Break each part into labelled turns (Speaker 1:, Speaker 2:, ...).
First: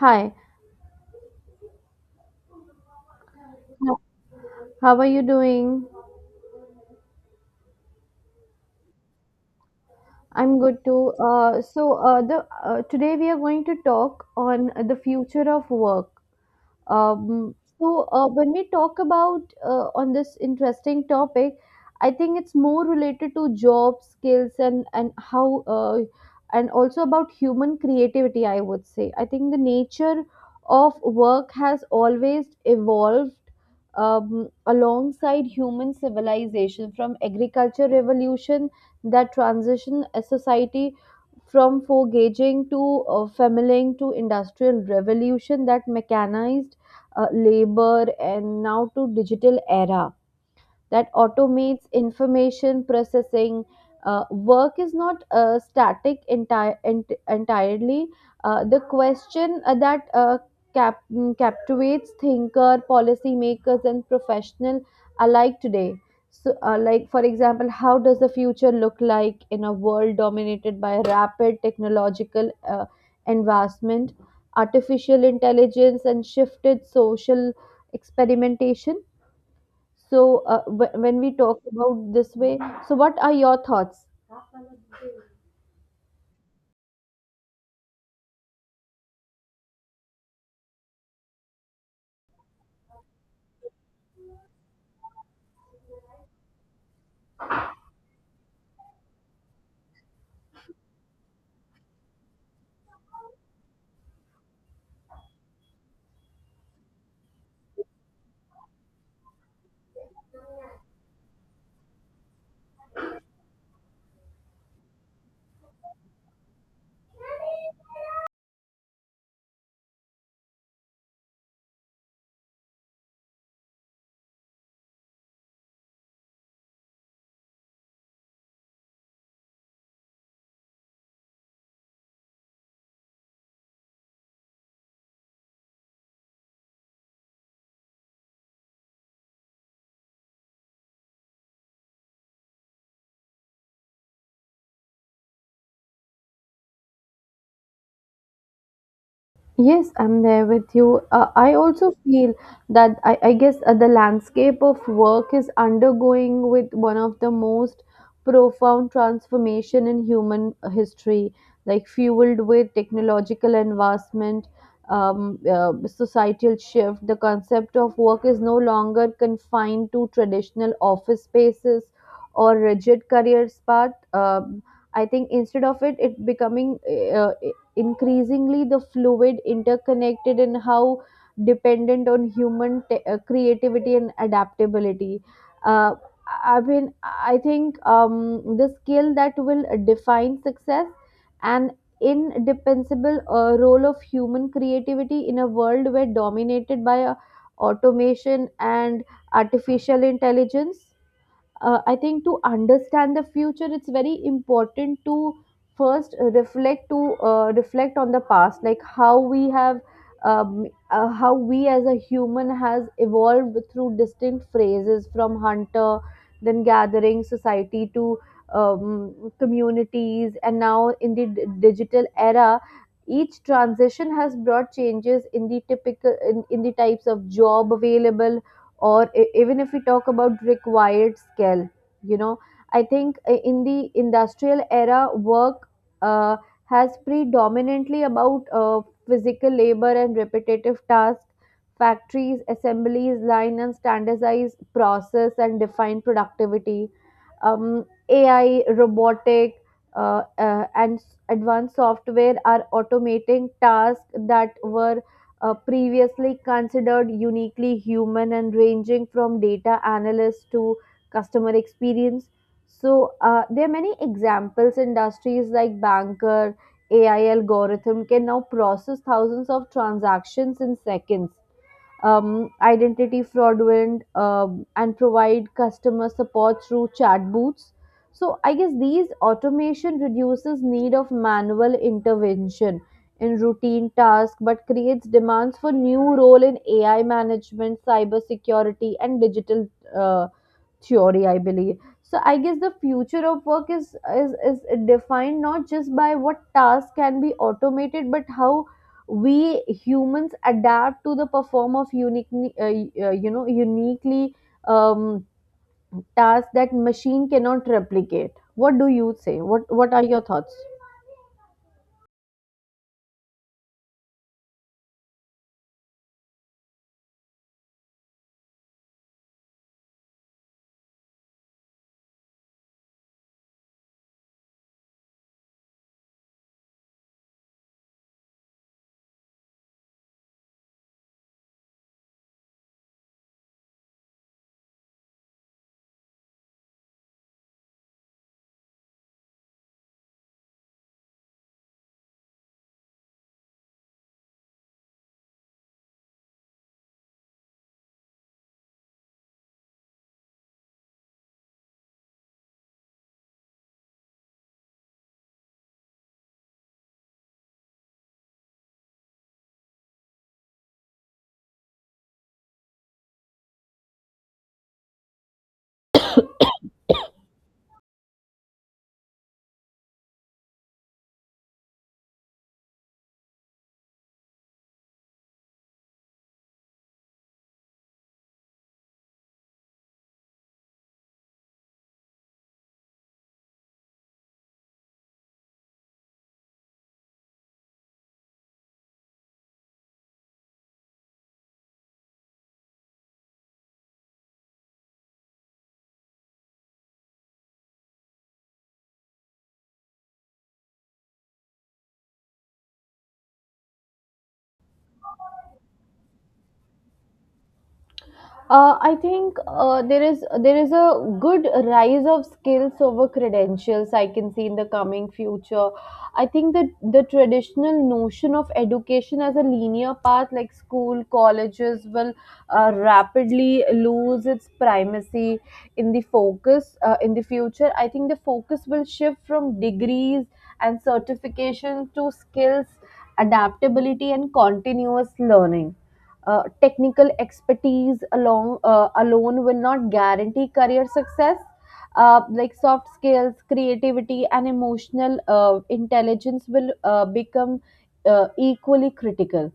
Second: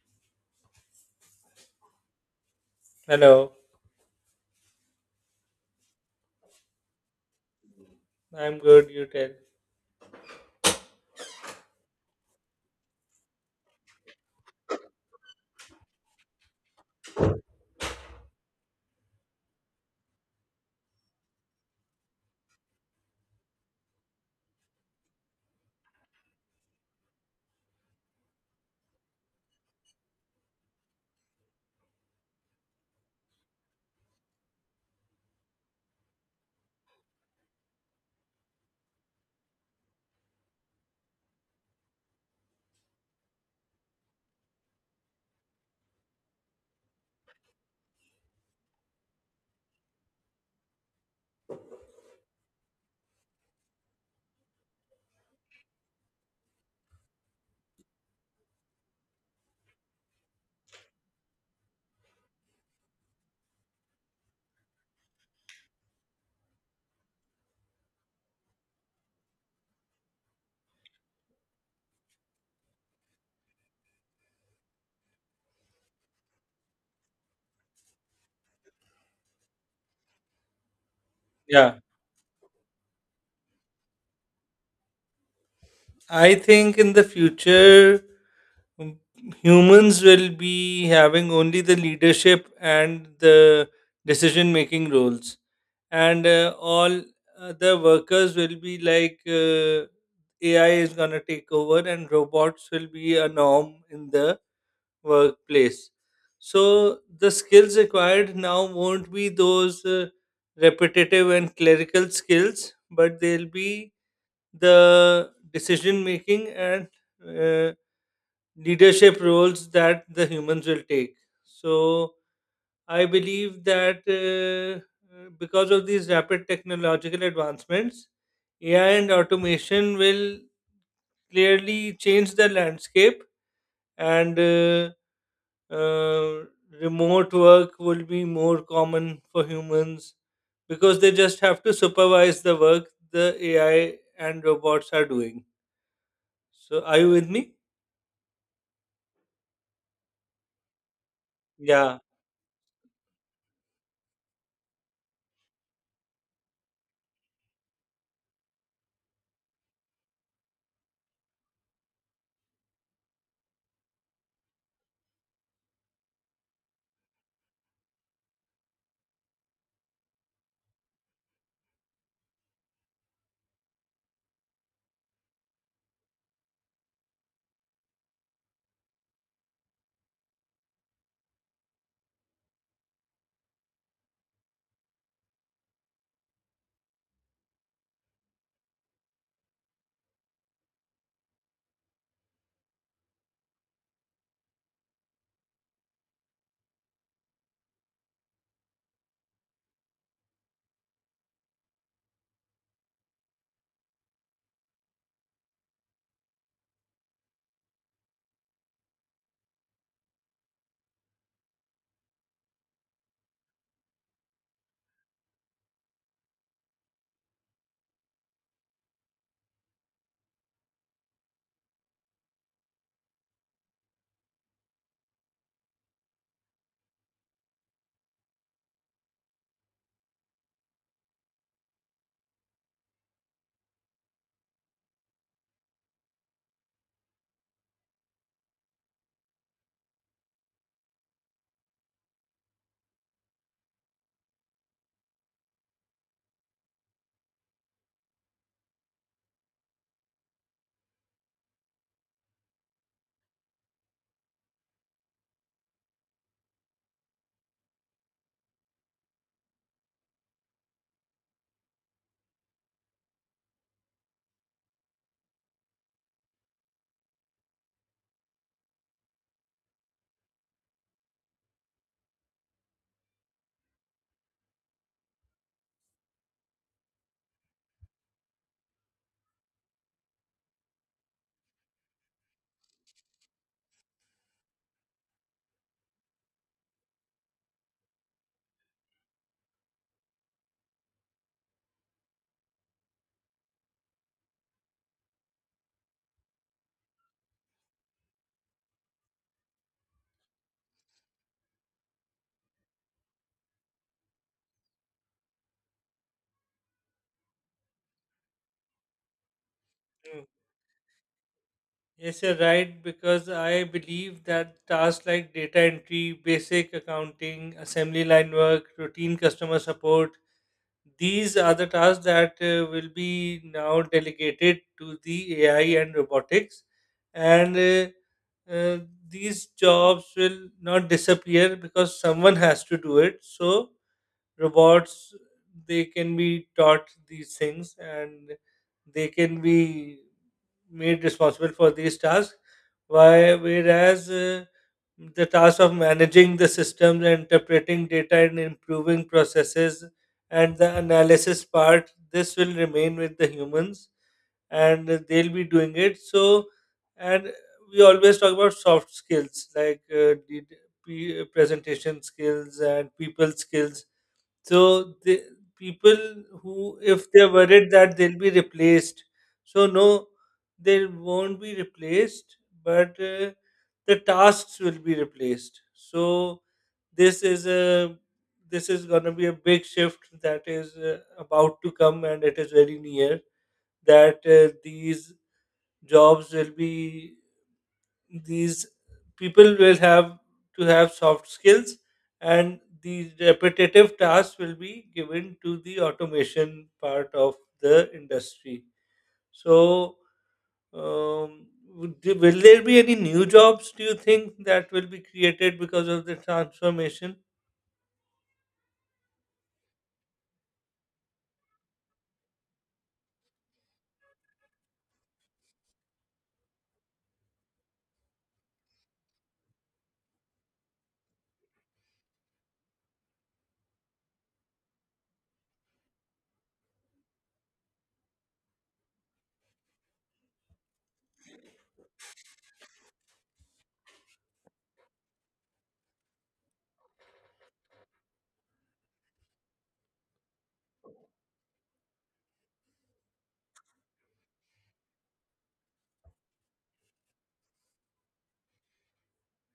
Speaker 1: Hi,
Speaker 2: Hello,
Speaker 1: how how are you doing?
Speaker 2: I'm good. You tell.
Speaker 1: I'm good too. So the Today we are going to talk on the future of work. When we talk about on this interesting topic, I think it's more related to job skills and how and also about human creativity. I would say I think the nature of work has always evolved alongside human civilization from agriculture revolution that transition a society from foraging to farming to industrial revolution that mechanized labor, and now to digital era that automates information processing. Work is not static entirely. The question captivates thinker, policymakers, and professional alike today. So, like for example, how does the future look like in a world dominated by rapid technological advancement, artificial intelligence, and shifted social experimentation? So, when we talk
Speaker 2: Yeah,
Speaker 1: about this way, so what are your thoughts?
Speaker 2: I think in the future, um, humans will be having only the leadership and the decision making roles, and all the workers will be like AI is gonna take over, and robots will be a norm in the workplace. So the skills required now won't be those repetitive and clerical skills, but they'll be the decision making and uh, leadership roles that the humans will take. So I believe that because of these rapid technological advancements, AI and automation will clearly change the landscape and uh, remote work will be more common for humans because they just have to supervise the work the AI and robots are doing. So, are you with me?
Speaker 1: Yes, I'm there with you. I also
Speaker 2: Yeah.
Speaker 1: feel that I guess the landscape of work is undergoing with one of the most profound transformation in human history, like fueled with technological advancement, societal shift. The concept of work is no longer confined to traditional office spaces or rigid careers path. I think instead of it becoming uh, increasingly the fluid, interconnected, and how dependent on human creativity and adaptability. Uh, I mean, I think the skill that will define success and indispensable role of human creativity in a world where dominated by automation and artificial intelligence. Uh, I think to understand the future, it's very important to first reflect to reflect on the past, like how we have, how we as a human has evolved through distinct phrases from hunter, then gathering society to communities, and now in the digital era. Each transition has brought changes in the typical in the types of job available, or even if we talk about required skill. You know, I think in the industrial era, work uh, has predominantly about physical labor and repetitive tasks, factories assemblies line and standardize process and define productivity. AI robotic advanced software are automating tasks that were previously considered uniquely human and ranging from data analyst to customer experience. So there are many examples. Industries like banker, AI algorithm can now process thousands of transactions in seconds, identity fraudulent, and provide customer support through chat booths. So I guess these automation reduces need of manual intervention in routine tasks, but creates demands for new role in AI management, cyber security, and digital uh, theory, I believe. So I guess the future of work is defined not just by what tasks can be automated, but how we humans adapt to the perform of unique uh, you know uniquely um, tasks that machine cannot replicate. What do you say what are your
Speaker 2: Mm.
Speaker 1: thoughts
Speaker 2: Yes, you're right, because I believe that tasks like data entry, basic accounting, assembly line work, routine customer support, these are the tasks that will be now delegated to the AI and robotics. And uh, uh, these jobs will not disappear because someone has to do it. So, robots, they can be taught these things, and they can be made responsible for these tasks, why whereas the task of managing the systems and interpreting data and improving processes and the analysis part, this will remain with the humans, and they'll be doing it. So, and we always talk about soft skills like presentation skills and people skills. So the people who, if they're worried that they'll be replaced, so no, they won't be replaced, but the tasks will be replaced. So this is a this is going to be a big shift that is about to come, and it is very near that these jobs will be these people will have to have soft skills, and these repetitive tasks will be given to the automation part of the industry. So, um, will there be any new jobs, do you think, that will be created because of the transformation?
Speaker 1: I think there is a good rise of skills over credentials I can see in the coming future. I think that the traditional notion of education as a linear path, like school, colleges, will rapidly lose its primacy in the focus in the future. I think the focus will shift from degrees and certification to skills, adaptability, and continuous learning technical expertise along alone will not guarantee career success like soft skills creativity and emotional intelligence will become equally critical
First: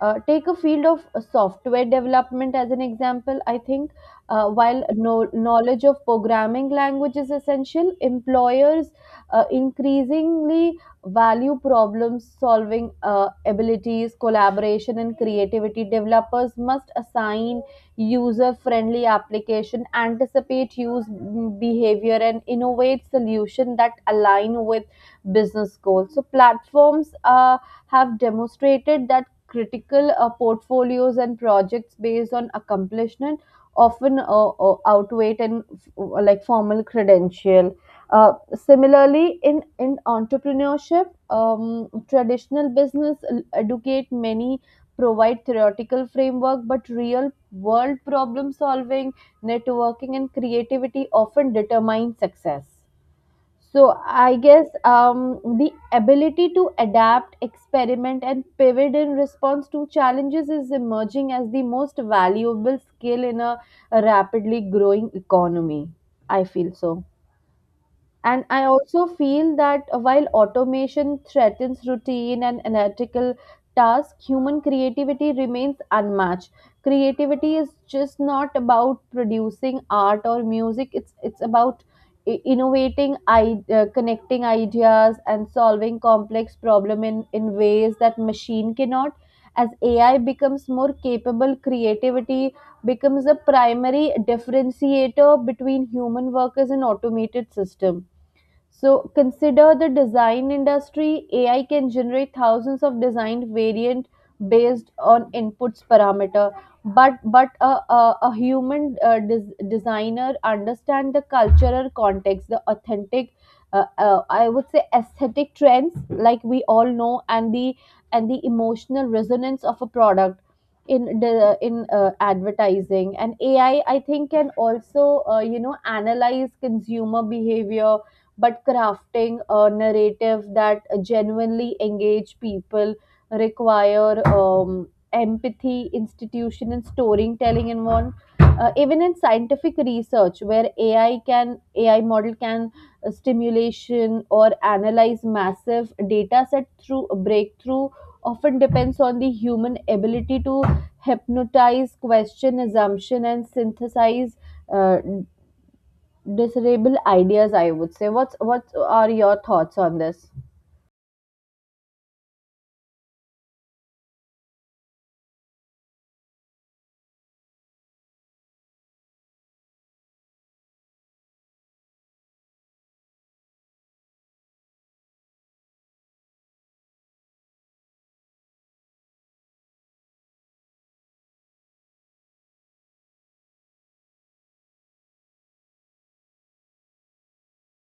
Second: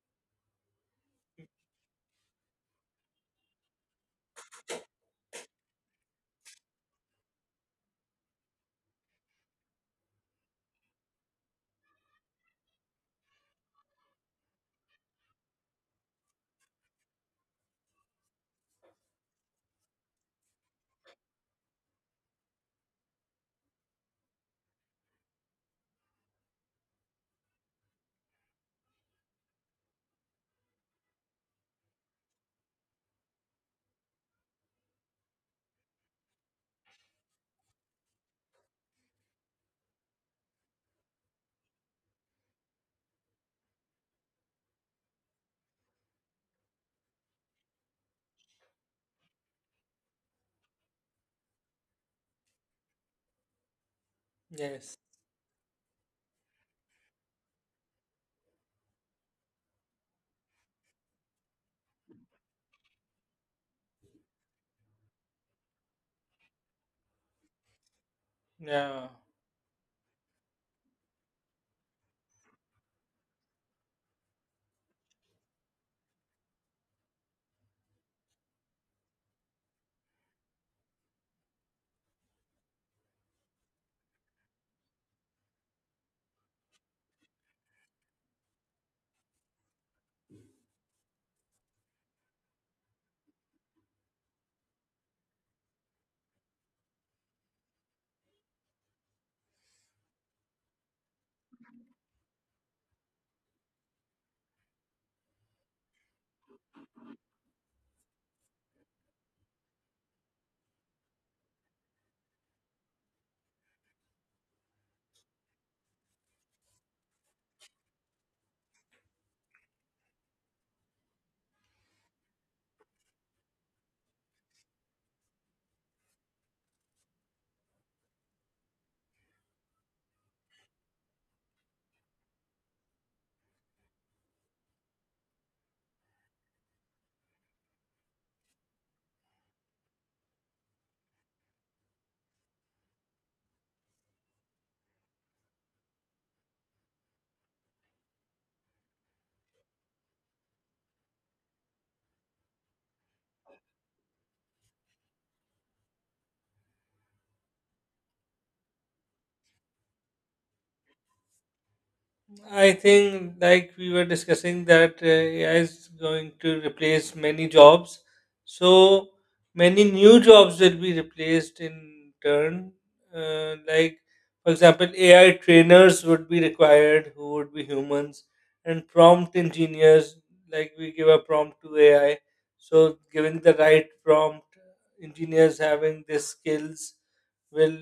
Speaker 1: take a field of software development as an example. I think while no, knowledge of programming language is essential, employers increasingly value problem solving abilities, collaboration, and creativity. Developers must assign user friendly application, anticipate use mm, behavior, and innovate solution that align with business goals. So platforms have demonstrated that critical portfolios and projects based on accomplishment often outweigh and like formal credential. Similarly, in entrepreneurship, traditional business l- educate many provide theoretical framework, but real world problem solving, networking, and creativity often determine success. So I guess
Speaker 2: Yes.
Speaker 1: the ability to adapt, experiment, and pivot in response to challenges is emerging as the most valuable skill in a rapidly growing economy. I feel so. And I also
Speaker 2: Yeah.
Speaker 1: feel that while automation threatens routine and analytical tasks, human creativity remains unmatched. Creativity is just not about producing art or music, it's about I- innovating, I- connecting ideas, and solving complex problem in ways that machine cannot. As AI becomes more capable, creativity becomes a primary differentiator between human workers and automated system. So consider the design industry. AI can generate thousands of design variant based on inputs parameter. But a human des- designer understand the cultural context, the authentic, I would say aesthetic trends, like we all know, and the emotional resonance of a product in the in advertising. And AI, I think, can also you know analyze consumer behavior but crafting a narrative that genuinely engage people require empathy, institution, and storytelling involved. Even in scientific research, where AI can AI model can stimulation or analyze massive data set through a breakthrough often depends on the human ability to hypnotize, question, assumption, and synthesize uh, discernible ideas I would say what's what are your thoughts? On this
Speaker 2: I think, like we were discussing, that AI is going to replace many jobs. So many new jobs will be replaced in turn. Like, for example, AI trainers would be required, who would be humans, and prompt engineers, like we give a prompt to AI. So, giving the right prompt, engineers having the skills will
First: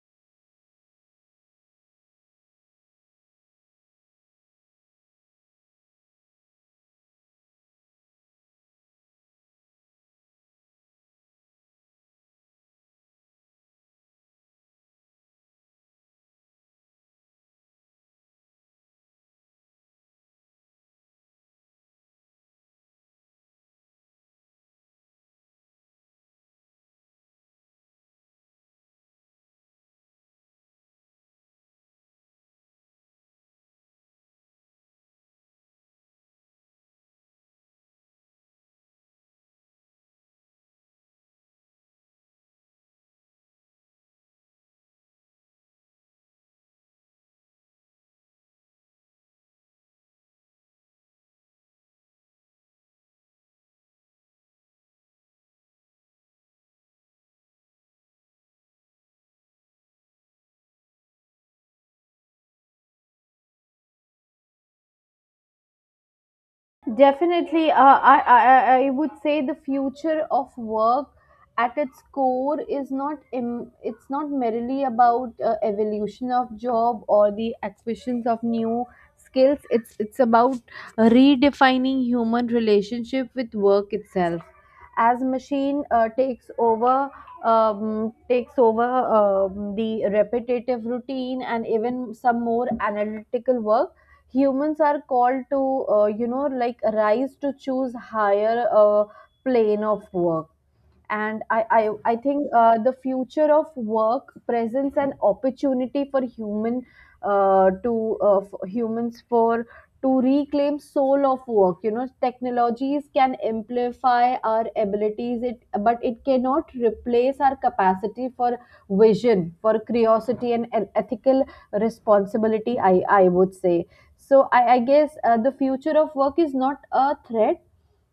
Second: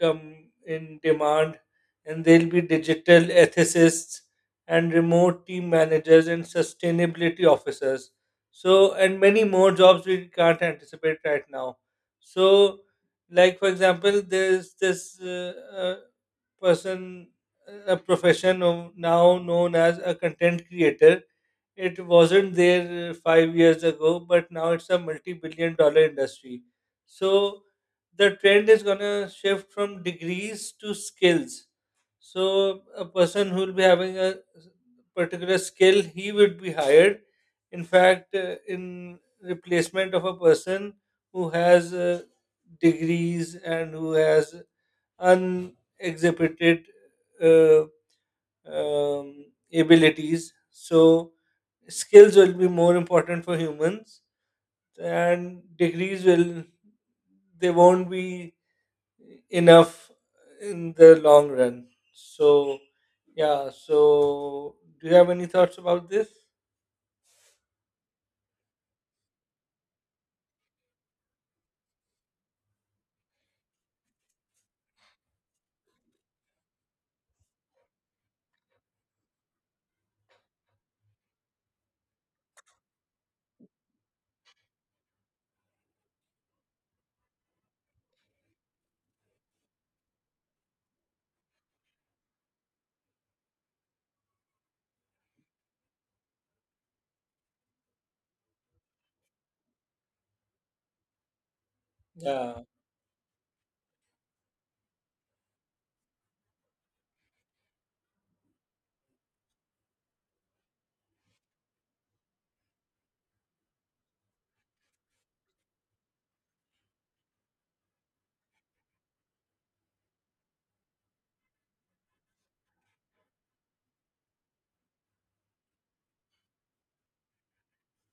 Speaker 2: come in demand, and there'll be digital ethicists and remote team managers and sustainability officers. So, and many more jobs we can't anticipate right now. So, like for example, there's this uh, person, a profession of- now known as a content creator. It wasn't there 5 years ago, but now it's a multi billion dollar industry. So, the trend is going to shift from degrees to skills. So, a person who will be having a particular skill, he would be hired. In fact, in replacement of a person who has degrees and who has unexhibited uh, um, abilities. So, skills will be more important for humans, and they won't be enough in the long run. So, yeah. So, do you have any thoughts about this?
Speaker 1: Definitely, I would say the future of work at its core is not im- it's not merely about evolution of job or the acquisitions of new skills. It's about redefining human relationship with work itself. As machine takes over the repetitive routine and even some more analytical work, humans are called to you know like rise to choose higher plane of work. And I think
Speaker 2: Yeah,
Speaker 1: the future of work presents an opportunity for humans for to reclaim soul of work. You know, technologies can amplify our abilities, it but it cannot replace our capacity for vision, for curiosity, and, ethical responsibility, I would say. So I guess the future of work is not a threat.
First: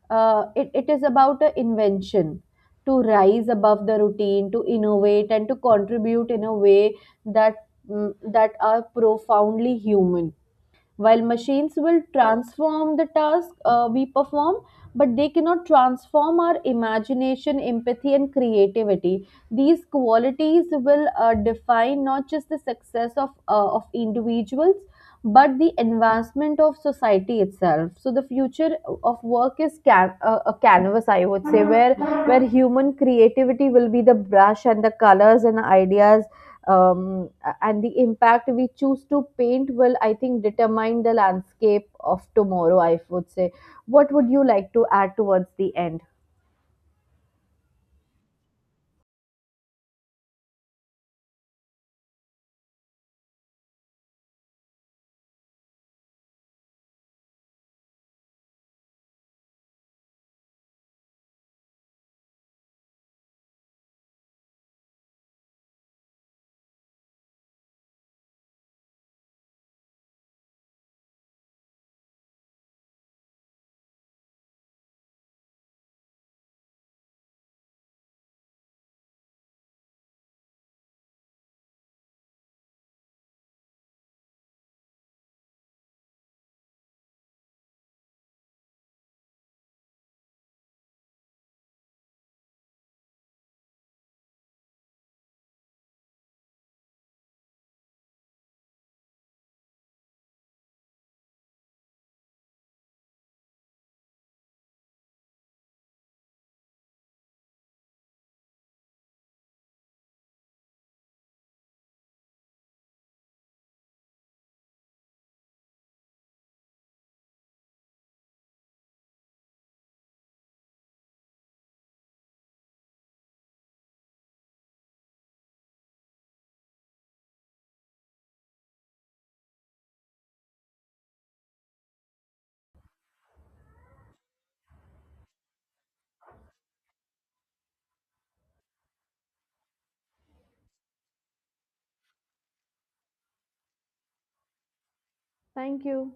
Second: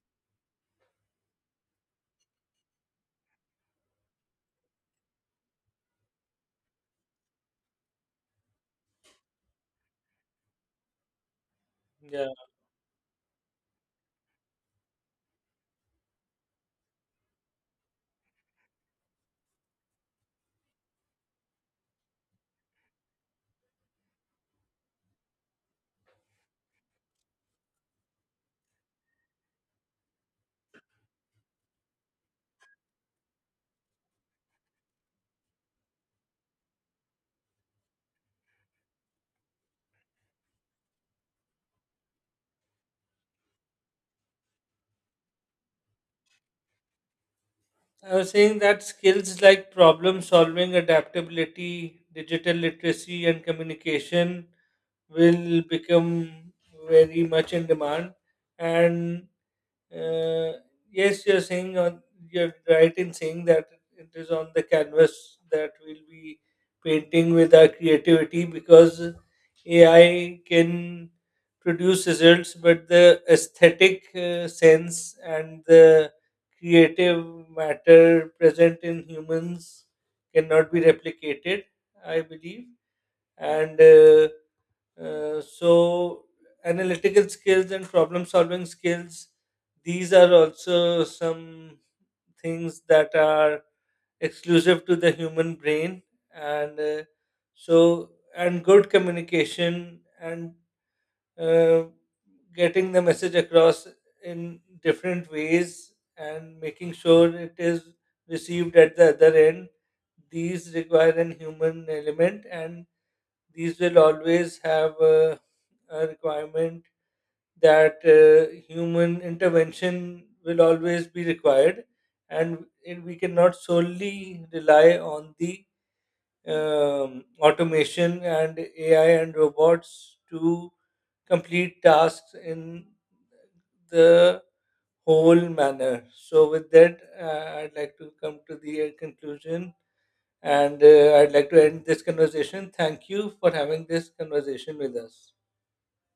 Speaker 1: It it, is about an invention to rise above the routine, to innovate, and to contribute in a way that mm, that are profoundly human. While machines will
Speaker 2: yeah.
Speaker 1: transform the task we perform, but they cannot transform our imagination, empathy, and creativity. These qualities will define not just the success of individuals, but the advancement of society itself. So the future of work is a canvas, I would say, where human creativity will be the brush and the colors and ideas um, and the impact we choose to paint will I think determine the landscape of tomorrow, I would say. What would you like to add towards the end?
Speaker 2: I was saying that skills like problem solving, adaptability, digital literacy, and communication will become very much in demand. And Uh, yes, you're right in saying that it is on the canvas that we'll be painting with our creativity, because AI can produce results, but the aesthetic sense and the creative matter present in humans cannot be replicated, I believe. And so analytical skills and problem solving skills, these are also some things that are exclusive to the human brain, and so, and good communication and uh, getting the message across in different ways and making sure it is received at the other end, these require an human element, and these will always have requirement that human intervention will always be required, and it, we cannot solely rely on the automation and AI and robots to complete tasks in the whole manner. So, with that, I'd like to come to the conclusion, and I'd like to end this conversation. Thank you for having this conversation with us.
Speaker 1: Thank you.